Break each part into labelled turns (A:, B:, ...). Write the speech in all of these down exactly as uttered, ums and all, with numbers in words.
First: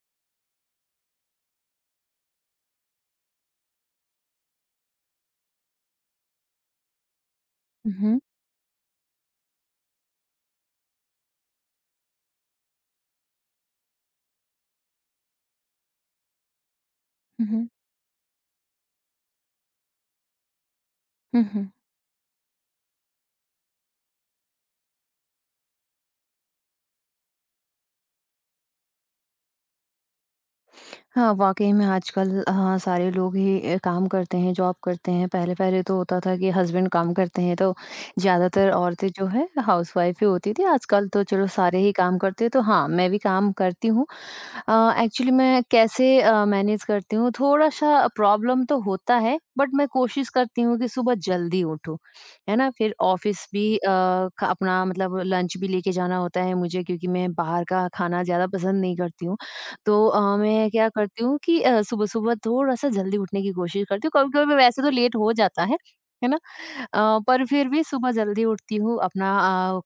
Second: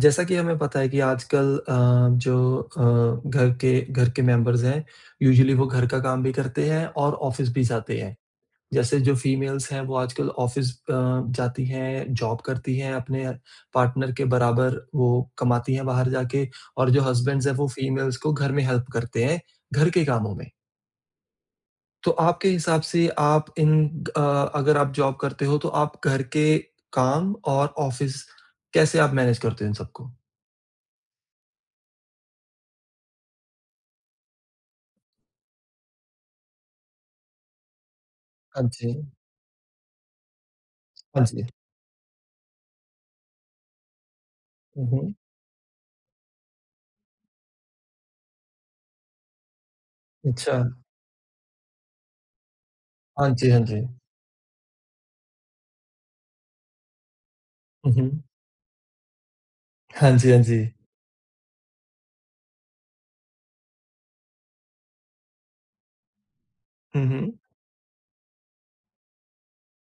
A: जैसा कि हमें पता है कि आजकल अ, जो अ, घर के घर के मेंबर्स हैं, यूजुअली वो घर का काम भी करते हैं और ऑफ़िस भी जाते हैं।
B: हुँ,
A: जैसे जो फीमेल्स हैं, वो आजकल ऑफ़िस अ, जाती हैं, जॉब करती हैं, अपने पार्टनर के बराबर वो कमाती हैं बाहर जाके। और जो हस्बैंड्स हैं,
B: हुँ,
A: वो फीमेल्स को घर में हेल्प करते हैं, घर के कामों में।
B: हुँ, हुँ।
A: तो आपके हिसाब से आप इन अ, अगर आप जॉब करते हो, तो आप घर के काम और ऑफ़िस कैसे आप मैनेज करते हो इन सबको?
B: हाँ, वाक़ई में आजकल हाँ, सारे लोग ही अ, काम करते हैं, जॉब करते हैं। पहले-पहले तो होता था कि हस्बैंड काम करते हैं, तो
A: हाँ
B: ज़्यादातर
A: जी।
B: औरतें जो है हाउसवाइफ़ ही होती थी। आजकल तो
A: हाँ जी।
B: चलो सारे ही काम करते हैं, तो हाँ, मैं भी काम करती हूँ।
A: हुँ, हुँ।
B: एक्चुअली मैं कैसे मैनेज करती हूँ थोड़ा सा प्रॉब्लम तो होता है बट मैं कोशिश
A: अच्छा।
B: करती हूँ कि सुबह जल्दी उठूँ है ना। फिर
A: हाँ
B: ऑफिस
A: जी, हाँ
B: भी
A: जी।
B: अ, का- अपना मतलब लंच भी लेके जाना होता है मुझे, क्योंकि मैं बाहर का
A: हुँ, हुँ।
B: खाना ज़्यादा पसंद नहीं करती हूँ। तो
A: हाँ जी,
B: अ,
A: हाँ जी।
B: मैं क्या करती हूँ कि सुबह सुबह थोड़ा सा जल्दी उठने की कोशिश करती हूँ। कभी कभी वैसे तो लेट हो जाता है है ना।
A: हुँ,
B: अ,
A: हुँ।
B: पर फिर भी सुबह जल्दी उठती हूँ, अपना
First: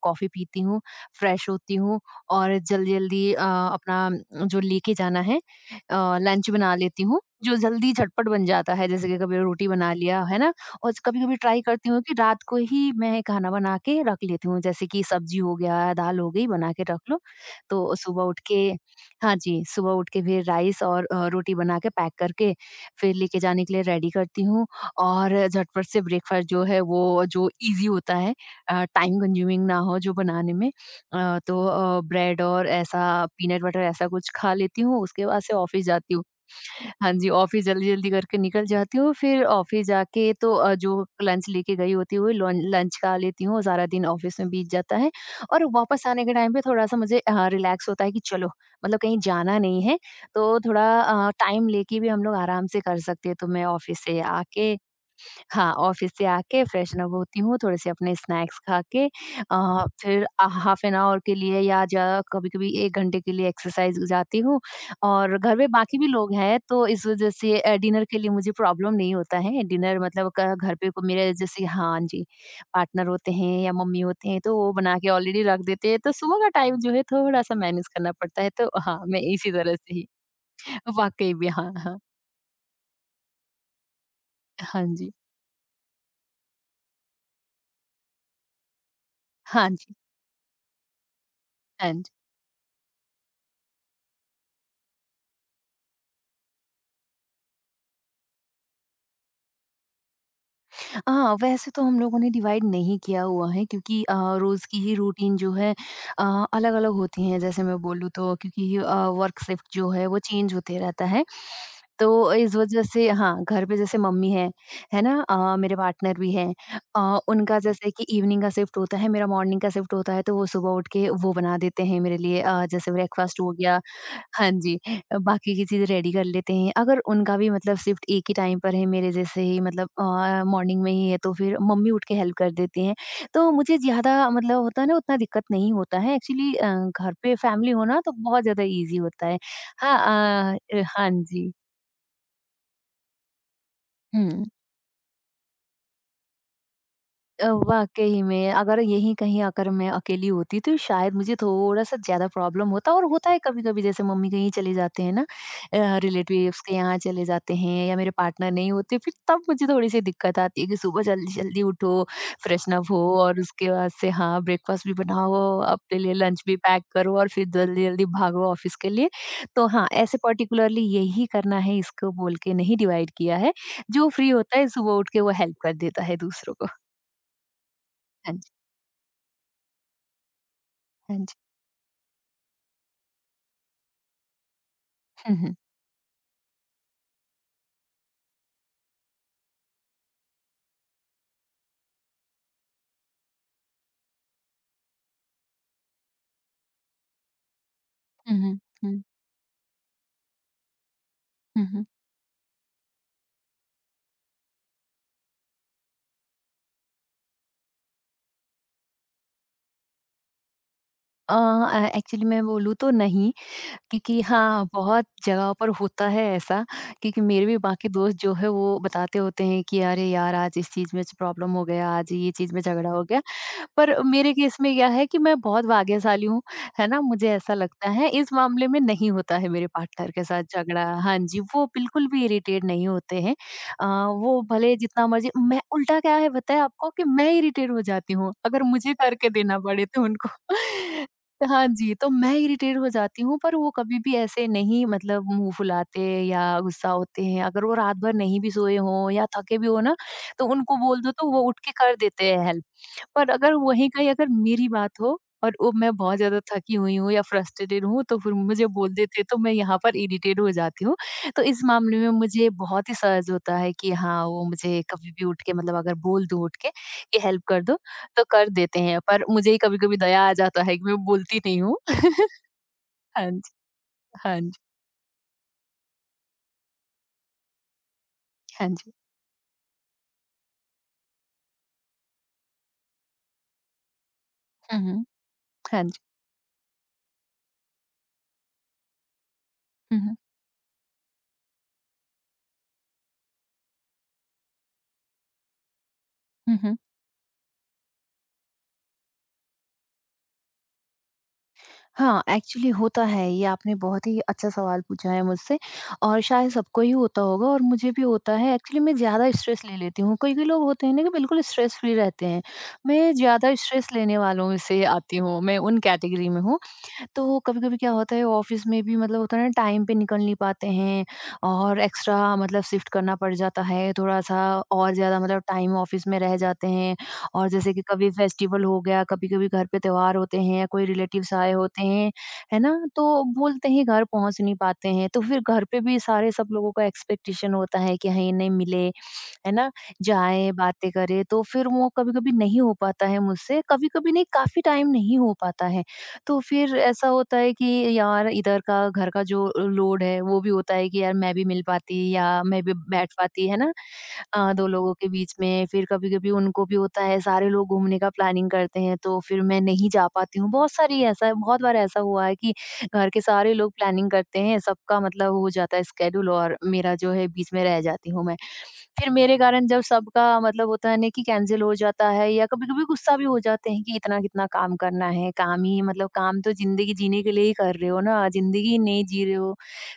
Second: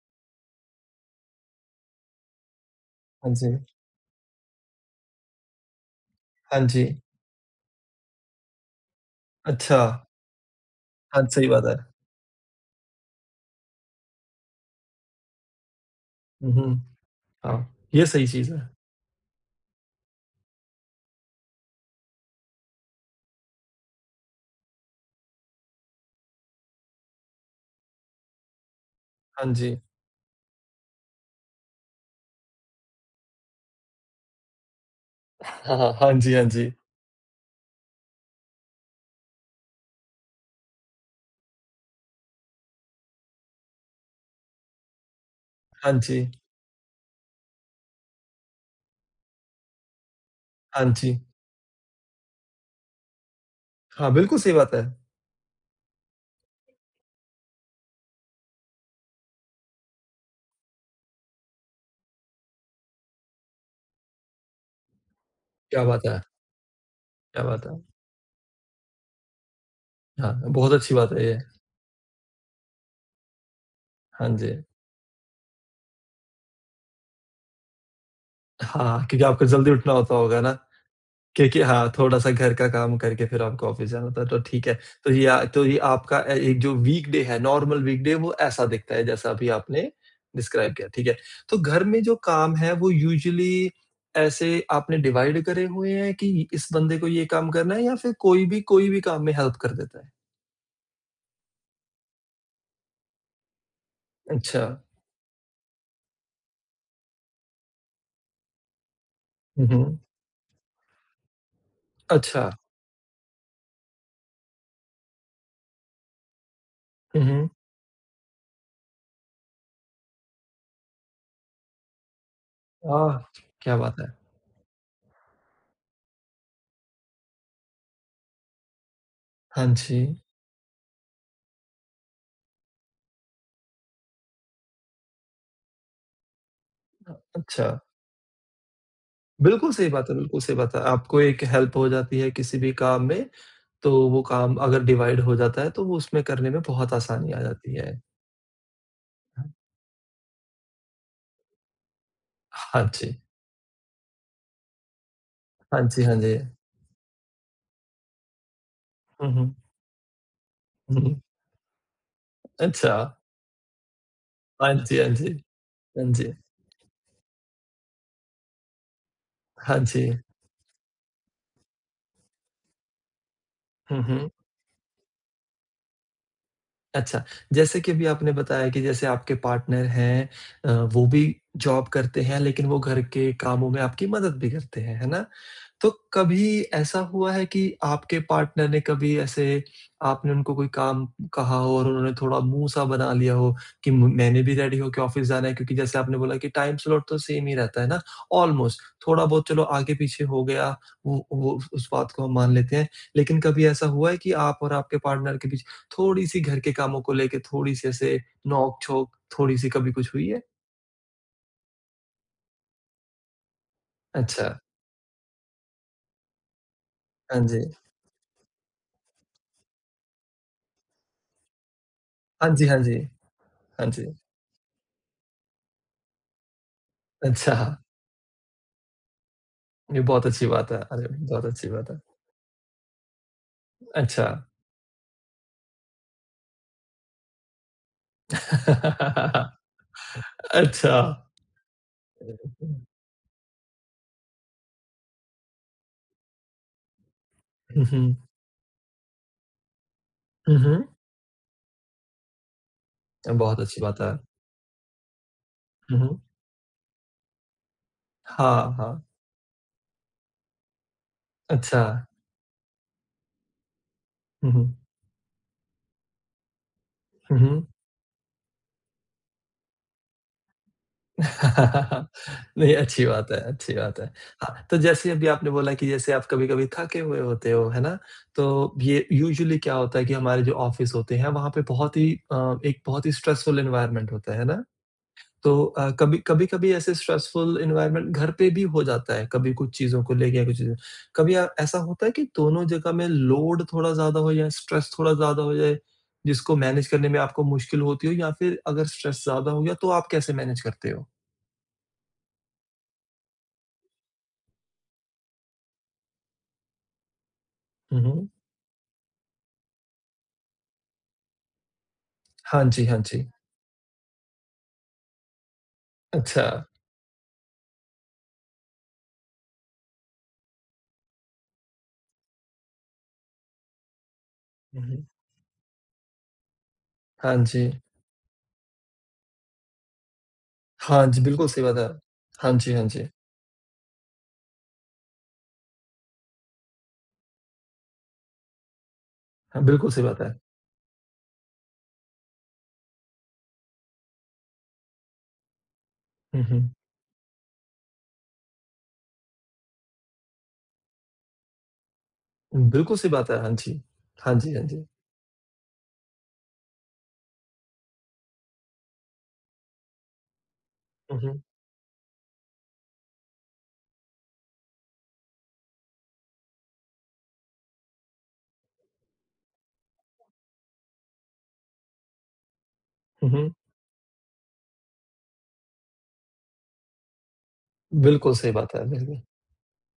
B: कॉफ़ी पीती हूँ, फ्रेश होती हूँ और जल्दी जल्दी
A: हाँ जी।
B: अपना जो लेके जाना है अ, लंच
A: हाँ
B: बना
A: जी।
B: लेती हूँ, जो जल्दी झटपट बन जाता है। जैसे कि कभी रोटी
A: अच्छा।
B: बना लिया, है ना। और कभी
A: हाँ,
B: कभी
A: सही
B: ट्राई
A: बात है।
B: करती हूँ कि रात को ही मैं खाना बना के रख लेती हूँ। जैसे कि सब्जी हो गया, दाल हो गई,
A: हुँ,
B: बना के
A: हुँ।
B: रख लो।
A: हाँ,
B: तो
A: ये
B: सुबह
A: सही
B: उठ
A: चीज़
B: के
A: है।
B: हाँ जी, सुबह उठ के फिर राइस और अ, रोटी बना के पैक करके फिर लेके जाने के लिए रेडी करती हूँ। और झटपट से ब्रेकफास्ट जो है वो जो इजी होता है, टाइम
A: हाँ
B: कंज्यूमिंग
A: जी।
B: ना हो जो बनाने में। अ, तो अ, ब्रेड और ऐसा पीनट बटर, ऐसा कुछ खा लेती हूँ, उसके बाद से
A: हाँ,
B: ऑफ़िस
A: हाँ। हाँ
B: जाती हूँ।
A: जी, हाँ जी।
B: हाँ जी, ऑफ़िस जल्दी-जल्दी करके निकल जाती हूँ, फिर ऑफ़िस जाके तो अ, जो लंच लेके गई होती हूँ, लन लंच खा लेती हूँ, सारा दिन ऑफ़िस में बीत जाता है। और
A: हाँ
B: वापस आने
A: जी।
B: के टाइम पे थोड़ा-सा मुझे अ, रिलैक्स होता है कि चलो, मतलब कहीं जाना नहीं है, तो थोड़ा
A: हाँ जी।
B: अ, टाइम लेके भी हम लोग आराम से कर सकते हैं। तो मैं ऑफ़िस
A: हाँ,
B: से
A: बिल्कुल सही
B: आके
A: बात है।
B: हाँ, ऑफ़िस से आके फ्रेशन अप होती हूँ, थोड़े-से अपने स्नैक्स खा के अ, फिर अ, हाफ़ एन आवर के लिए या ज कभी-कभी एक घंटे के लिए एक्सरसाइज़ जाती हूँ। और घर में
A: क्या
B: बाकी भी
A: बात है!
B: लोग हैं, तो इस वज़ह
A: क्या
B: से
A: बात
B: अ,
A: है!
B: डिनर के लिए मुझे प्रॉब्लम नहीं होता है। डिनर मतलब
A: हाँ,
B: क
A: बहुत
B: घर पे
A: अच्छी
B: को
A: बात है
B: मेरे
A: ये।
B: जैसे हाँ जी, पार्टनर होते हैं या मम्मी होते
A: हाँ
B: हैं,
A: जी।
B: तो वो बना के ऑलरेडी रख देते हैं, तो सुबह का टाइम जो है थोड़ा-सा मैनेज करना पड़ता है। तो हाँ,
A: हाँ,
B: मैं
A: क्योंकि आपको
B: इसी
A: जल्दी
B: तरह
A: उठना
B: से ही
A: होता होगा ना?
B: वाक़ई में
A: क्योंकि
B: हाँ,
A: हाँ,
B: हाँ।
A: थोड़ा-सा घर का काम करके फिर आपको ऑफ़िस जाना था, तो ठीक है।
B: हाँ
A: तो
B: जी।
A: ये अ, तो ये आपका अ, एक जो वीकडे है, नॉर्मल वीकडे वो ऐसा दिखता है जैसा अभी
B: हाँ
A: आपने
B: जी।
A: डिस्क्राइब किया, ठीक है। तो घर
B: हाँ
A: में
B: जी।
A: जो काम है वो यूजुअली ऐसे आपने डिवाइड करे हुए हैं कि इस बंदे को ये काम करना है या फिर कोई भी कोई भी काम में हेल्प कर देता है?
B: हाँ, वैसे तो हम लोगों ने डिवाइड नहीं किया हुआ है, क्योंकि अ,
A: अच्छा।
B: रोज़ की ही रूटीन जो है अ, अलग-अलग होती हैं। जैसे मैं बोलूँ तो, क्योंकि अ, वर्क शिफ्ट
A: हुँ,
B: जो
A: हुँ।
B: है वो चेंज होते रहता है। तो
A: अच्छा।
B: इस वजह से हाँ, घर पे जैसे मम्मी हैं, है ना? अ, मेरे पार्टनर भी हैं, अ,
A: हुँ, हुँ।
B: उनका जैसे कि इवनिंग का शिफ्ट होता है, मेरा मॉर्निंग का शिफ्ट होता है तो वो सुबह उठ के वो बना देते हैं मेरे लिए, अ, जैसे
A: आह!
B: ब्रेकफ़ास्ट हो
A: क्या
B: गया।
A: बात है।
B: हाँ जी, अ, बाकी की चीज़ें रेडी कर लेते हैं। अगर उनका भी मतलब शिफ्ट एक ही टाइम पर है मेरे जैसे ही,
A: हाँ
B: मतलब
A: जी।
B: अ, मॉर्निंग में ही है तो फिर मम्मी उठ के हेल्प कर देती हैं। तो मुझे ज़्यादा मतलब होता है ना उतना दिक्कत नहीं होता है। एक्चुअली अ, घर
A: अ,
B: पे फैमिली
A: अच्छा।
B: हो ना तो बहुत ज़्यादा ईज़ी होता है।
A: बिल्कुल सही
B: हाँ
A: बात है, बिल्कुल सही बात है।
B: अ, हाँ
A: आपको एक
B: जी।
A: हेल्प हो जाती है किसी भी काम में। तो वो
B: हुँ।
A: काम अगर डिवाइड हो जाता है, तो वो उसमें करने में बहुत आसानी आ
B: अ,
A: जाती है।
B: वाक़ई में अगर यहीं कहीं
A: हाँ,
B: अगर मैं अकेली होती तो शायद मुझे थोड़ा-सा ज़्यादा प्रॉब्लम
A: हाँ
B: होता। और
A: जी।
B: होता है कभी-कभी, जैसे मम्मी कहीं चले जाते हैं ना,
A: हाँ
B: अ,
A: जी, हाँ जी।
B: रिलेटिव्स के यहाँ चले जाते हैं, या मेरे पार्टनर नहीं होते, फिर
A: हुँ,
B: तब
A: हुँ।
B: मुझे थोड़ी-सी दिक्कत आती है कि सुबह
A: हुँ,
B: जल्दी-जल्दी उठो, फ्रेशन अप
A: अच्छा।
B: हो और उसके बाद से हाँ,
A: हाँ
B: ब्रेकफास्ट भी
A: जी, हाँ जी।
B: बनाओ, अपने
A: हाँ
B: लिए
A: जी।
B: लंच भी पैक करो और फिर जल्दी-जल्दी भागो ऑफ़िस के लिए। तो
A: हाँ
B: हाँ,
A: जी।
B: ऐसे पर्टिकुलरली यही करना है, इसको बोल के नहीं डिवाइड किया है।
A: हुँ,
B: जो फ्री
A: हुँ।
B: होता है सुबह उठ के वो हेल्प कर देता है दूसरों को।
A: अच्छा, जैसे कि अभी आपने
B: हाँ जी।
A: बताया कि जैसे आपके पार्टनर हैं, अ, वो
B: हाँ
A: भी
B: जी।
A: जॉब करते हैं, लेकिन वो घर के कामों में आपकी मदद भी करते हैं, है ना?
B: हुँ, हुँ।
A: तो कभी ऐसा हुआ है कि आपके पार्टनर ने कभी ऐसे आपने उनको कोई काम कहा हो और उन्होंने थोड़ा मुँह सा बना लिया हो कि म- मैंने भी रेडी होके ऑफिस जाना है, क्योंकि जैसे आपने बोला कि टाइम स्लॉट तो सेम ही रहता है ना
B: हुँ, हुँ,
A: ऑलमोस्ट,
B: हुँ,
A: थोड़ा बहुत चलो आगे पीछे हो गया, वो वो
B: हुँ, हुँ।
A: उस बात को हम मान लेते हैं। लेकिन कभी ऐसा हुआ है कि आप और आपके पार्टनर के बीच थोड़ी सी घर के कामों को लेके थोड़ी सी ऐसे नोक झोंक थोड़ी सी कभी कुछ हुई है?
B: अ अ, एक्चुअली मैं बोलूँ तो नहीं, क्योंकि
A: अच्छा।
B: हाँ, बहुत जगह पर होता है ऐसा, क्योंकि
A: हाँ
B: मेरे भी
A: जी।
B: बाकी दोस्त जो है वो बताते होते हैं कि अरे यार, आज इस चीज़ में च प्रॉब्लम हो गया, आज ये
A: हाँ
B: चीज़ में
A: जी। हाँ
B: झगड़ा
A: जी।
B: हो गया।
A: हाँ
B: पर
A: जी।
B: मेरे केस में क्या है कि मैं बहुत भाग्यशाली हूँ, है ना? मुझे ऐसा
A: अच्छा,
B: लगता है, इस मामले में नहीं होता है मेरे
A: ये
B: पार्टनर के
A: बहुत
B: साथ
A: अच्छी बात है।
B: झगड़ा।
A: अरे,
B: हाँ जी,
A: बहुत
B: वो
A: अच्छी बात है।
B: बिल्कुल भी इरिटेट नहीं होते हैं। अ,
A: अच्छा।
B: वो भले जितना मर्ज़ी, मैं उल्टा क्या है बताएँ आपको कि मैं इरिटेट हो जाती हूँ, अगर मुझे करके देना पड़े तो उनको।
A: अच्छा।
B: हाँ जी, तो मैं इरिटेट हो जाती हूँ पर वो कभी भी ऐसे नहीं, मतलब मुँह फुलाते या गुस्सा होते हैं। अगर वो
A: हुँ,
B: रात भर
A: हुँ।
B: नहीं भी सोए हों या थके भी हों ना, तो
A: हुँ,
B: उनको
A: हुँ।
B: बोल दो तो वो उठ के कर देते हैं हेल्प। और अगर
A: बहुत अच्छी
B: वहीं
A: बात
B: कहीं
A: है।
B: अगर मेरी बात हो और वो मैं
A: हुँ,
B: बहुत
A: हुँ।
B: ज़्यादा थकी हुई हूँ या फ्रस्ट्रेटेड हूँ, तो फिर मुझे
A: हाँ,
B: बोल
A: हाँ।
B: देते तो मैं यहाँ पर इरिटेट हो जाती हूँ। तो इस
A: अच्छा।
B: मामले में मुझे बहुत ही सहज होता है कि हाँ, वो
A: हुँ, हुँ।
B: मुझे कभी भी उठ के, मतलब अगर बोल दूँ उठ के कि
A: हुँ,
B: हेल्प कर
A: हुँ।
B: दो, तो कर देते हैं। पर मुझे ही कभी-कभी दया आ जाता है कि मैं बोलती नहीं हूँ।
A: नहीं, अच्छी
B: हाँ
A: बात है,
B: जी,
A: अच्छी बात है।
B: हाँ जी,
A: हाँ, तो जैसे अभी आपने बोला कि जैसे आप कभी-कभी थके हुए होते हो, है ना?
B: हाँ
A: तो
B: जी।
A: ये यूजुअली क्या होता है कि हमारे जो ऑफ़िस होते हैं, वहाँ पे बहुत ही अ, एक बहुत ही स्ट्रेसफुल एनवायरनमेंट होता है, है ना?
B: हुँ, हुँ।
A: तो
B: हाँ
A: अ,
B: जी।
A: कभी कभी-कभी ऐसे स्ट्रेसफुल एनवायरनमेंट घर पे भी हो जाता है, कभी कुछ
B: हुँ,
A: चीज़ों को
B: हुँ।
A: लेके या कुछ चीज़ें कभी अ, ऐसा होता है कि दोनों जगह में लोड थोड़ा ज़्यादा हो जाए, स्ट्रेस थोड़ा ज़्यादा हो जाए,
B: हुँ,
A: जिसको
B: हुँ।
A: मैनेज करने में आपको मुश्किल होती हो, या फिर अगर स्ट्रेस ज़्यादा हो गया तो आप कैसे मैनेज करते हो?
B: हाँ, एक्चुअली होता है ये। आपने बहुत ही अच्छा सवाल पूछा है मुझसे, और शायद सबको ही होता होगा और मुझे
A: हुँ,
B: भी
A: हुँ।
B: होता है। एक्चुअली मैं ज़्यादा स्ट्रेस ले लेती हूँ। कोई-कोई लोग होते हैं ना कि बिल्कुल स्ट्रेस फ्री रहते हैं।
A: हाँ जी, हाँ
B: मैं
A: जी।
B: ज़्यादा स्ट्रेस लेने वालों में से आती हूँ, मैं उन कैटेगरी में
A: अच्छा।
B: हूँ। तो कभी-कभी क्या होता है, ऑफिस में भी मतलब होता है ना टाइम पे निकल नहीं पाते हैं और एक्स्ट्रा मतलब शिफ्ट करना पड़ जाता है थोड़ा-सा,
A: हुँ,
B: और
A: हुँ।
B: ज़्यादा मतलब टाइम ऑफिस में रह जाते हैं।
A: हाँ
B: और
A: जी।
B: जैसे कि कभी फेस्टिवल हो गया, कभी-कभी घर पे त्योहार होते हैं या कोई
A: हाँ जी,
B: रिलेटिव्स
A: बिल्कुल
B: आए
A: सही बात
B: होते
A: है।
B: हैं,
A: हाँ
B: है
A: जी,
B: ना?
A: हाँ जी।
B: तो बोलते हैं घर पहुँच नहीं पाते हैं, तो फिर घर पे भी सारे सब लोगों का एक्सपेक्टेशन होता है कि हाँ, इन्हें मिले, है
A: हाँ,
B: ना?
A: बिल्कुल सही बात है।
B: जाएँ, बातें करें, तो फिर वो कभी-कभी नहीं हो पाता है मुझसे, कभी-कभी नहीं, काफ़ी टाइम नहीं हो पाता है। तो
A: हुँ, हुँ।
B: फिर ऐसा होता है कि यार इधर का घर का जो लोड है वो भी होता है कि यार मैं भी मिल पाती या मैं भी
A: बिल्कुल सही
B: बैठ
A: बात है।
B: पाती,
A: हाँ
B: है ना?
A: जी। हाँ
B: अ,
A: जी, हाँ
B: दो
A: जी।
B: लोगों के बीच में फिर कभी-कभी उनको भी होता है, सारे लोग घूमने का प्लानिंग करते हैं तो फिर मैं नहीं जा पाती हूँ। बहुत सारी
A: हुँ,
B: ऐसा
A: हुँ।
B: बहुत बार ऐसा हुआ है कि घर के सारे लोग प्लानिंग करते हैं, सबका मतलब हो जाता है स्केड्यूल और मेरा जो है बीच में रह जाती हूँ मैं। फिर मेरे कारण जब सबका, मतलब होता है ना कि कैंसिल हो जाता है, या कभी-कभी गुस्सा भी
A: हुँ,
B: हो
A: हुँ।
B: जाते हैं कि इतना कितना काम करना है, काम ही मतलब, काम तो ज़िंदगी जीने के लिए ही कर रहे हो ना,
A: बिल्कुल सही
B: ज़िंदगी
A: बात
B: ही
A: है।
B: नहीं
A: बिल्कुल।
B: जी रहे हो,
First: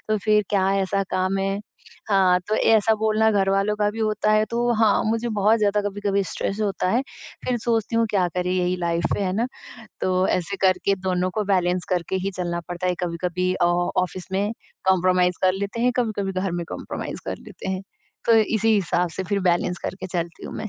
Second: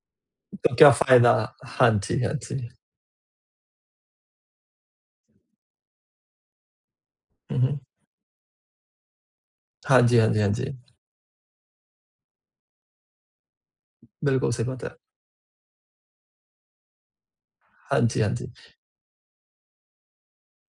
B: तो फिर क्या ऐसा काम
A: 도쿄아파이나
B: है?
A: 한지
B: हाँ, तो
A: 한지
B: ऐसा बोलना घरवालों का भी होता है, तो हाँ, मुझे बहुत ज़्यादा कभी-कभी स्ट्रेस होता है। फिर
A: 한지
B: सोचती हूँ क्या करें, यही लाइफ़ है, है ना?
A: 한지
B: तो
A: 한지
B: ऐसे
A: 한지 한지
B: करके दोनों को बैलेंस करके ही चलना पड़ता है। कभी-कभी अ, ऑफ़िस में
A: 밀고 세 번째
B: कॉम्प्रोमाइज़ कर लेते हैं, कभी-कभी घर में कॉम्प्रोमाइज़ कर लेते हैं।
A: 한지
B: तो
A: 한지.
B: इसी हिसाब से फिर बैलेंस करके चलती हूँ मैं।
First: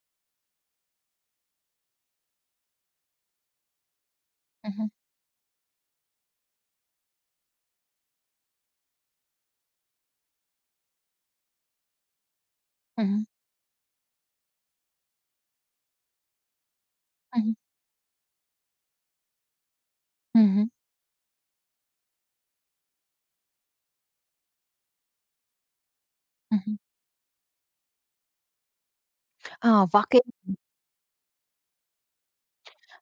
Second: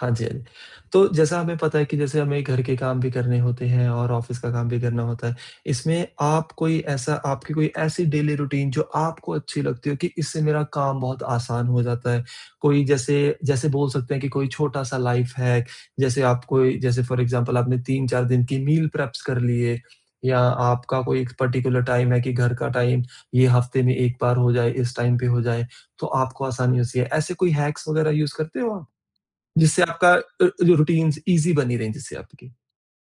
A: हाँ जी, हाँ जी। तो जैसा हमें पता है कि जैसे हमें घर के काम भी करने होते हैं और ऑफ़िस का काम
B: हुँ,
A: भी
B: हुँ।
A: करना होता है। इसमें आप कोई ऐसा, आपकी कोई ऐसी डेली रूटीन जो आपको अच्छी लगती हो कि इससे मेरा काम बहुत आसान हो जाता है? कोई
B: हुँ, हुँ।
A: जैसे जैसे बोल सकते हैं कि कोई छोटा-सा लाइफ़ हैक जैसे आप कोई जैसे फ़ॉर
B: हुँ, हुँ।
A: एग्ज़ाम्पल आपने तीन चार दिन की मील प्रेप्स कर लिए, या
B: हुँ, हुँ।
A: आपका कोई एक पर्टिकुलर टाइम है कि घर का टाइम ये हफ़्ते में एक बार हो जाए, इस टाइम पे हो जाए, तो आपको
B: हुँ, हुँ।
A: आसानी होती है। ऐसे कोई हैक्स वग़ैरह यूज़ करते हो आप? जिससे
B: हाँ,
A: आपका
B: वाक़ई
A: अ, जो रूटीन्स ईज़ी बनी रहें जिससे आपकी।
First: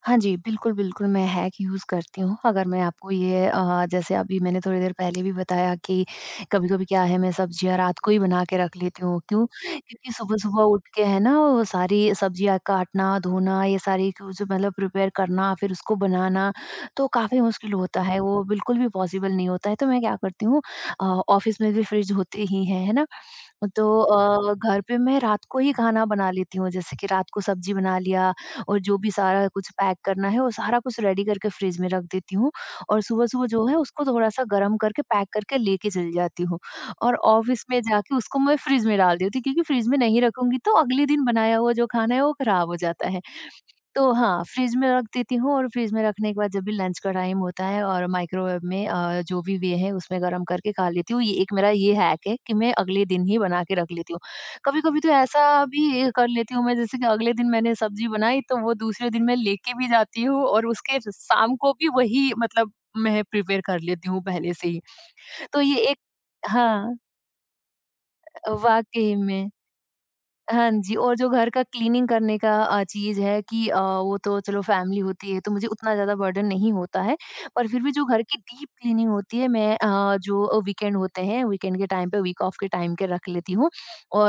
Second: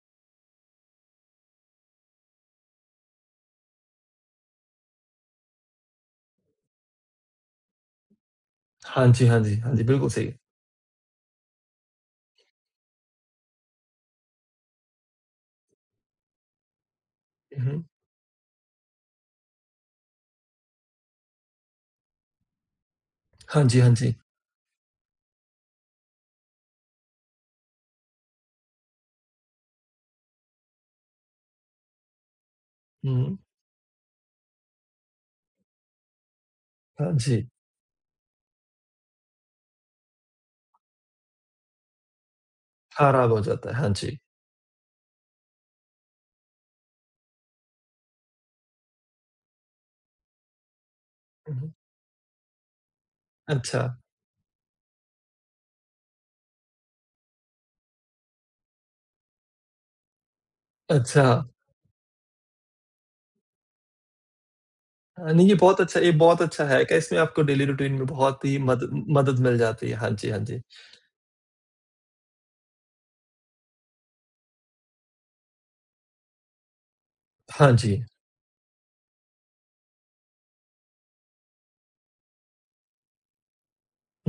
B: हाँ जी, बिल्कुल, बिल्कुल, मैं हैक यूज़ करती हूँ। अगर मैं आपको ये अ, जैसे अभी मैंने थोड़ी देर पहले भी बताया कि कभी-कभी क्या है, मैं सब्जियाँ रात को ही बना के रख लेती
A: हाँ
B: हूँ।
A: जी, हाँ
B: क्यों?
A: जी, हाँ जी, बिल्कुल
B: क्योंकि
A: सही।
B: सुबह-सुबह उठ के, है ना, वो सारी सब्जियाँ काटना, धोना, ये सारी चीज़ें मतलब प्रिपेयर करना, फिर उसको बनाना, तो काफ़ी मुश्किल
A: हुँ।
B: होता है, वो बिल्कुल भी पॉसिबल नहीं होता है। तो मैं क्या करती हूँ, अ, ऑफ़िस में भी फ्रिज होते ही हैं, है ना?
A: हाँ जी,
B: तो
A: हाँ जी।
B: अ, घर पे मैं रात को ही खाना बना लेती हूँ, जैसे कि रात को सब्जी बना लिया और जो भी सारा कुछ पैक करना है वो सारा कुछ रेडी करके फ्रिज में रख देती हूँ और
A: हुँ।
B: सुबह-सुबह जो है उसको थोड़ा-सा गर्म करके पैक करके लेके चली जाती हूँ
A: हाँ
B: और
A: जी,
B: ऑफ़िस में जाके उसको मैं फ्रिज में डाल देती हूँ क्योंकि फ्रिज में नहीं रखूँगी तो अगले दिन बनाया हुआ जो खाना है वो खराब हो जाता है।
A: खराब हो जाता है। हाँ
B: तो
A: जी।
B: हाँ, फ्रिज में रख देती हूँ और फ्रिज में रखने के बाद जब भी लंच का टाइम होता है और माइक्रोवेव में अ, जो भी वे है उसमें गरम करके खा लेती हूँ। ये एक मेरा
A: हुँ।
B: ये हैक है कि मैं अगले दिन ही बना के
A: अच्छा,
B: रख लेती हूँ। कभी-कभी तो ऐसा भी कर लेती हूँ मैं, जैसे कि अगले दिन मैंने सब्ज़ी बनाई तो वो दूसरे दिन मैं लेके भी जाती हूँ और उसके
A: अच्छा।
B: शाम को भी वही मतलब मैं प्रिपेयर कर लेती हूँ पहले से ही।
A: अ, नहीं ये
B: तो ये
A: बहुत
B: एक
A: अच्छा ये बहुत अच्छा हैक
B: हाँ,
A: है, इसमें आपको डेली रूटीन में बहुत ही मद
B: वाक़ई
A: मदद
B: में।
A: मिल जाती है। हाँ जी, हाँ जी।
B: हाँ जी, और जो घर का क्लीनिंग करने का अ, चीज़ है कि अ, वो तो चलो फैमिली होती है, तो मुझे उतना ज़्यादा बर्डन नहीं होता है। पर
A: हाँ
B: फिर भी
A: जी।
B: जो घर की डीप क्लीनिंग होती है, मैं अ, जो वीकेंड होते हैं, वीकेंड के टाइम पे, वीक ऑफ के टाइम के रख लेती हूँ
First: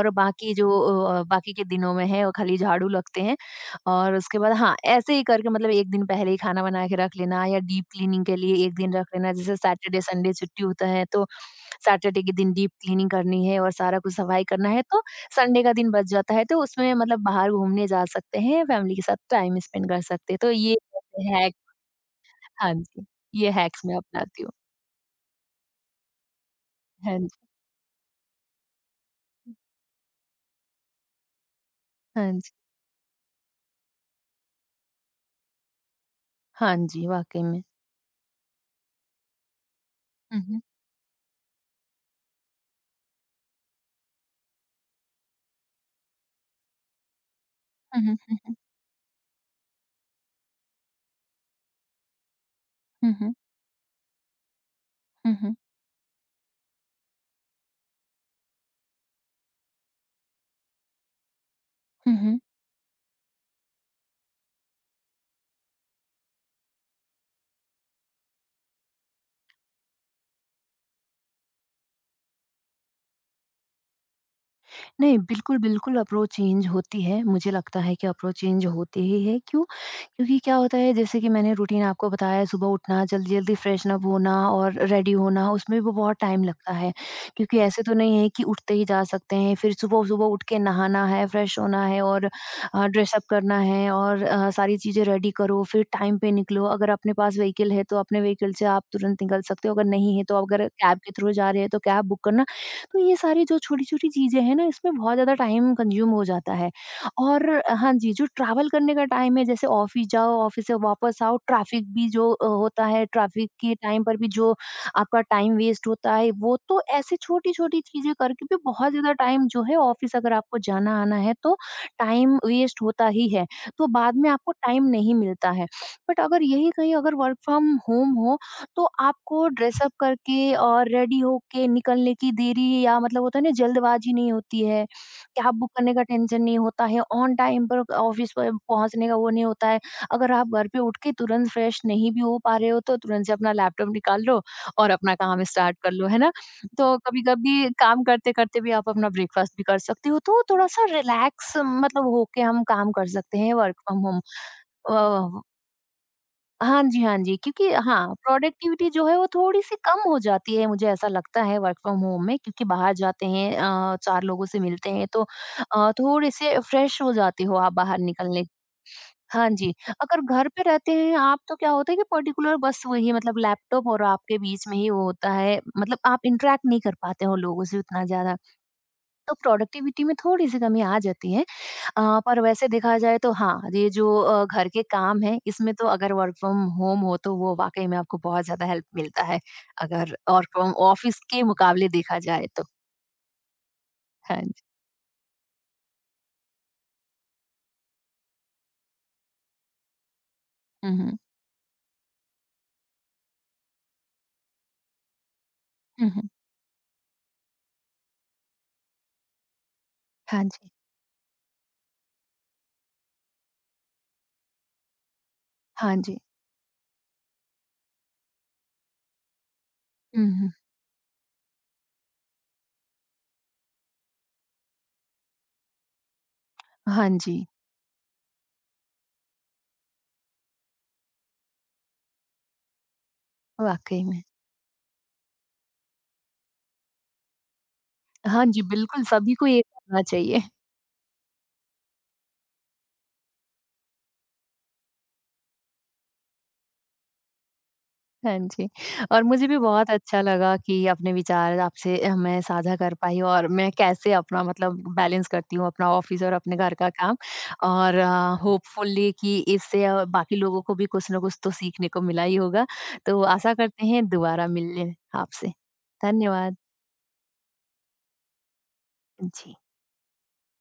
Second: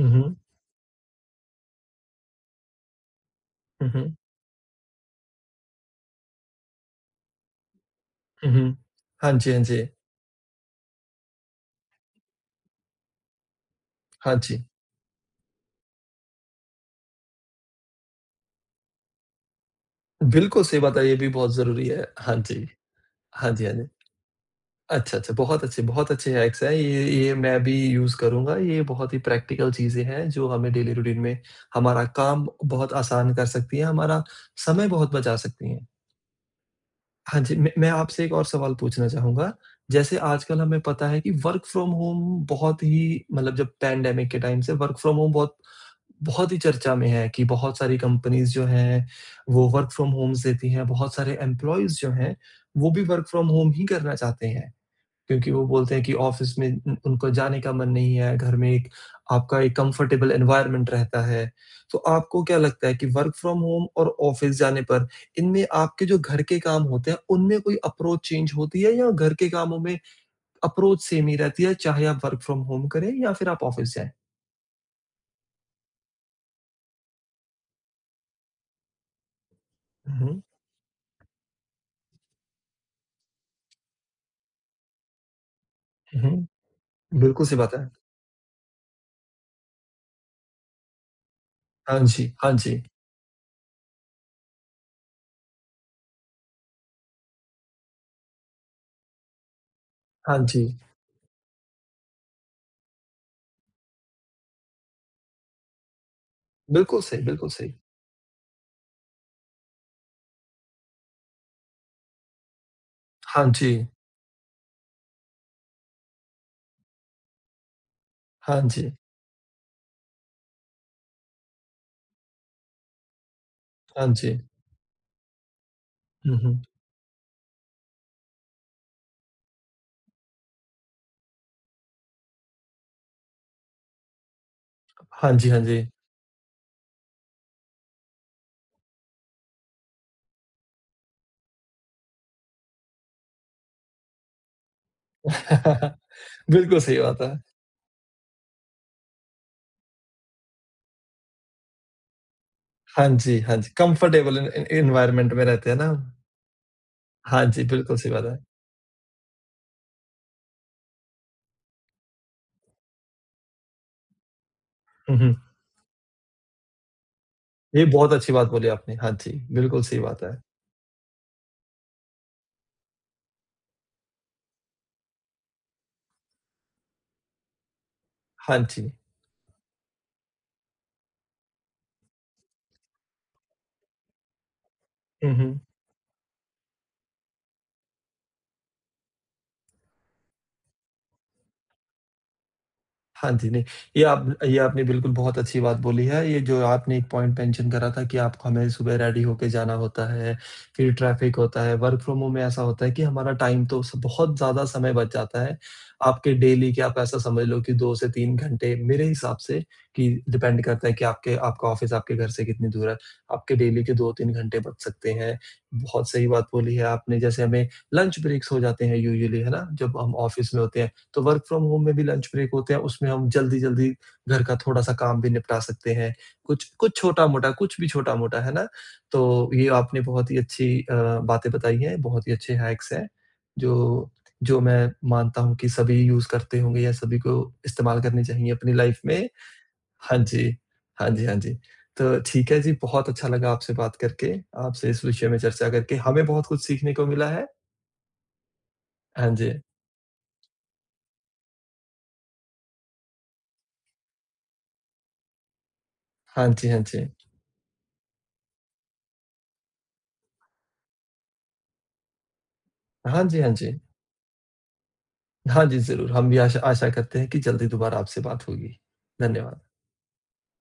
A: हुँ, हुँ।
B: बाकी जो अ, बाकी के दिनों में है, वो खाली झाड़ू लगते हैं।
A: हुँ,
B: और
A: हुँ।
B: उसके बाद हाँ, ऐसे ही करके मतलब एक दिन पहले ही खाना बना के रख लेना या डीप क्लीनिंग के
A: हुँ,
B: लिए एक
A: हुँ।
B: दिन रख लेना।
A: हाँ जी,
B: जैसे
A: हाँ जी।
B: सैटरडे, संडे छुट्टी होता है, तो सैटरडे के दिन डीप क्लीनिंग करनी है और सारा कुछ
A: हाँ
B: सफाई
A: जी।
B: करना है, तो संडे का दिन बच जाता है, तो उसमें मतलब बाहर घूमने जा सकते हैं, फैमिली के साथ टाइम स्पेंड कर सकते हैं। तो
A: बिल्कुल
B: ये
A: सही बात है, ये भी बहुत
B: हैक,
A: ज़रूरी है। हाँ जी।
B: हाँ जी, ये
A: हाँ जी, हाँ
B: हैक्स
A: जी।
B: मैं अपनाती हूँ।
A: अच्छा, अच्छा। बहुत अच्छे, बहुत अच्छे हैक्स हैं। ये
B: हाँ
A: ये
B: जी।
A: मैं भी यूज़ करूँगा। ये बहुत ही प्रैक्टिकल चीज़ें हैं जो हमें डेली रूटीन में हमारा
B: हाँ
A: काम
B: जी।
A: बहुत आसान कर सकती हैं, हमारा समय बहुत बचा सकती हैं।
B: हाँ जी,
A: हाँ
B: वाक़ई
A: जी,
B: में।
A: मैं मैं आपसे एक और सवाल पूछना चाहूँगा। जैसे
B: हुँ, हुँ।
A: आजकल हमें पता है कि वर्क फ्रॉम होम बहुत ही मतलब जब पैंडेमिक के टाइम से वर्क फ्रॉम होम बहुत बहुत ही चर्चा में है कि बहुत सारी
B: हुँ, हुँ,
A: कंपनीज़ जो हैं, वो वर्क फ्रॉम होम्स देती हैं। बहुत सारे एम्प्लॉइज़ जो हैं, वो भी
B: हुँ, हुँ,
A: वर्क
B: हुँ,
A: फ्रॉम होम ही करना चाहते हैं। क्योंकि
B: हुँ,
A: वो बोलते हैं कि ऑफ़िस में उन उनको जाने का मन नहीं है, घर में एक आपका एक कम्फ़र्टेबल एनवायरनमेंट रहता है। तो
B: हुँ, हुँ।
A: आपको क्या लगता है कि वर्क फ्रॉम होम और ऑफ़िस जाने पर, इनमें आपके जो घर के काम होते हैं, उनमें कोई अप्रोच चेंज होती है, या घर के कामों में अप्रोच सेम ही रहती है, चाहे आप वर्क फ्रॉम होम करें या फिर आप ऑफ़िस जाएँ?
B: नहीं, बिल्कुल, बिल्कुल अप्रोच चेंज होती है। मुझे लगता है कि अप्रोच चेंज होती ही है, क्यों?
A: हुँ,
B: क्योंकि
A: हुँ,
B: क्या होता है, जैसे कि मैंने रूटीन आपको बताया, सुबह उठना, जल्दी-जल्दी फ्रेशन अप होना और रेडी होना, उसमें भी बहुत
A: हुँ,
B: टाइम
A: हुँ।
B: लगता है।
A: बिल्कुल सही
B: क्योंकि
A: बात
B: ऐसे
A: है।
B: तो नहीं है कि उठते ही जा सकते हैं, फिर सुबह-सुबह उठ के नहाना है, फ्रेश होना
A: हाँ
B: है और
A: जी, हाँ जी,
B: अ, ड्रेस अप करना है और अ, सारी चीज़ें रेडी करो, फिर टाइम पे निकलो। अगर अपने पास व्हीकल है, तो अपने व्हीकल से आप तुरंत निकल सकते हो, अगर नहीं है तो
A: हाँ
B: अगर
A: जी।
B: कैब के थ्रू जा रहे हैं, तो कैब बुक करना। तो ये सारी जो छोटी-छोटी चीज़ें हैं ना, इसमें बहुत ज़्यादा टाइम कंज़्यूम हो जाता है
A: बिल्कुल सही, बिल्कुल
B: और
A: सही।
B: हाँ जी, जो ट्रैवल करने का टाइम है, जैसे ऑफ़िस जाओ, ऑफ़िस से वापस आओ, ट्रैफ़िक भी जो अ, होता है,
A: हाँ
B: ट्रैफ़िक के
A: जी,
B: टाइम पर भी जो आपका टाइम वेस्ट होता है, वो तो ऐसे छोटी-छोटी चीज़ें करके भी
A: हाँ
B: बहुत
A: जी,
B: ज़्यादा टाइम जो है ऑफ़िस अगर आपको जाना-आना है, तो टाइम वेस्ट होता ही है। तो
A: हाँ
B: बाद में
A: जी।
B: आपको टाइम नहीं मिलता है। बट
A: हुँ,
B: अगर
A: हुँ।
B: यही कहीं अगर वर्क फ्रॉम होम हो, तो आपको ड्रेस अप करके और रेडी होके निकलने की देरी या मतलब होता है ना, जल्दबाजी नहीं होती है,
A: हाँ जी,
B: कैब
A: हाँ
B: बुक
A: जी।
B: करने का टेंशन नहीं होता है, ऑन टाइम पर ऑफिस पर पहुँचने का वो नहीं होता है। अगर आप घर पे उठ के तुरंत फ्रेश नहीं भी हो पा रहे हो तो तुरंत से अपना लैपटॉप निकाल लो और अपना काम स्टार्ट कर लो, है ना?
A: बिल्कुल
B: तो
A: सही बात है।
B: कभी-कभी काम करते-करते भी आप अपना ब्रेकफास्ट भी कर सकते हो, तो थोड़ा-सा रिलैक्स मतलब होके हम काम कर
A: हाँ
B: सकते
A: जी,
B: हैं
A: हाँ जी,
B: work from home.
A: Comfortable en en environment
B: uh,
A: में रहते हैं ना हम।
B: हाँ जी, हाँ जी,
A: हाँ जी,
B: क्योंकि
A: बिल्कुल सही
B: हाँ,
A: बात है।
B: प्रोडक्टिविटी जो है वो थोड़ी-सी कम हो जाती है, मुझे ऐसा लगता है वर्क फ्रॉम होम में, क्योंकि बाहर जाते हैं अ, चार लोगों से मिलते हैं,
A: हुँ,
B: तो
A: हुँ।
B: अ, थोड़े-से फ्रेश हो जाते हो आप
A: ये
B: बाहर
A: बहुत अच्छी
B: निकलने।
A: बात बोली आपने। हाँ जी,
B: हाँ जी,
A: बिल्कुल सही
B: अगर
A: बात है।
B: घर पे रहते हैं आप तो क्या होता है कि पर्टिकुलर बस वही मतलब लैपटॉप और आपके बीच में ही वो होता है, मतलब आप इंटरैक्ट नहीं कर पाते हो लोगों से उतना ज़्यादा,
A: हाँ जी।
B: तो प्रोडक्टिविटी में थोड़ी-सी कमी आ जाती है। अ, पर वैसे देखा जाए तो हाँ, ये जो अ, घर के काम
A: हुँ,
B: हैं,
A: हुँ।
B: इसमें तो अगर वर्क फ्रॉम होम हो, तो वो वाक़ई में आपको बहुत ज़्यादा हेल्प मिलता है, अगर वर्क फ्रॉम ऑफिस के मुकाबले देखा जाए तो।
A: हाँ जी, नहीं, ये आप
B: हाँ
A: ये
B: जी।
A: आपने बिल्कुल बहुत अच्छी बात बोली है। ये जो आपने एक पॉइंट मेंशन करा था कि आपको हमें सुबह रेडी होके जाना होता है,
B: हुँ,
A: फिर
B: हुँ।
A: ट्रैफ़िक होता है। वर्क फ्रॉम होम में ऐसा होता है कि हमारा टाइम तो स बहुत ज़्यादा समय बच जाता है।
B: हुँ, हुँ।
A: आपके डेली के आप ऐसा समझ लो कि दो से तीन घंटे मेरे हिसाब से कि
B: हाँ
A: डिपेंड
B: जी।
A: करता है कि आपके आपका ऑफ़िस आपके घर से कितनी दूर है, आपके डेली के दो तीन घंटे बच सकते हैं।
B: हाँ
A: बहुत
B: जी।
A: सही बात बोली है आपने, जैसे हमें लंच ब्रेक्स हो जाते हैं यूजुअली, है ना? जब हम
B: हुँ, हुँ।
A: ऑफ़िस में होते हैं। तो वर्क फ्रॉम होम में भी लंच ब्रेक होते हैं, उसमें हम जल्दी-जल्दी घर का थोड़ा-सा काम भी निपटा सकते हैं। कुछ कुछ
B: हाँ जी,
A: छोटा-मोटा, कुछ भी छोटा-मोटा, है ना? तो ये आपने बहुत ही अच्छी अ, बातें बताई हैं, बहुत ही अच्छे हैक्स हैं,
B: वाक़ई
A: जो
B: में।
A: जो मैं मानता हूँ कि सभी यूज़ करते होंगे या सभी को इस्तेमाल करने
B: हाँ
A: चाहिए
B: जी,
A: अपनी लाइफ
B: बिल्कुल
A: में।
B: सभी को ये करना
A: हाँ
B: चाहिए।
A: जी। हाँ जी, हाँ जी। तो ठीक है जी, बहुत अच्छा लगा आपसे बात करके, आपसे इस विषय में चर्चा करके। हमें बहुत कुछ सीखने को मिला है।
B: हाँ जी। और
A: हाँ
B: मुझे
A: जी।
B: भी बहुत अच्छा लगा कि अपने विचार आपसे अ, मैं साझा कर पाई और मैं कैसे अपना मतलब बैलेंस करती हूँ अपना ऑफिस और
A: हाँ
B: अपने
A: जी,
B: घर
A: हाँ
B: का
A: जी।
B: काम और अ, होपफुली कि इससे अ, बाकी लोगों को भी कुछ ना कुछ तो सीखने को मिला ही होगा। तो
A: हाँ जी, हाँ
B: आशा
A: जी।
B: करते हैं दोबारा मिलने आपसे।
A: हाँ जी, ज़रूर। हम भी
B: धन्यवाद।
A: आशा आशा करते हैं कि जल्दी दोबारा आपसे बात होगी।
B: जी।
A: धन्यवाद।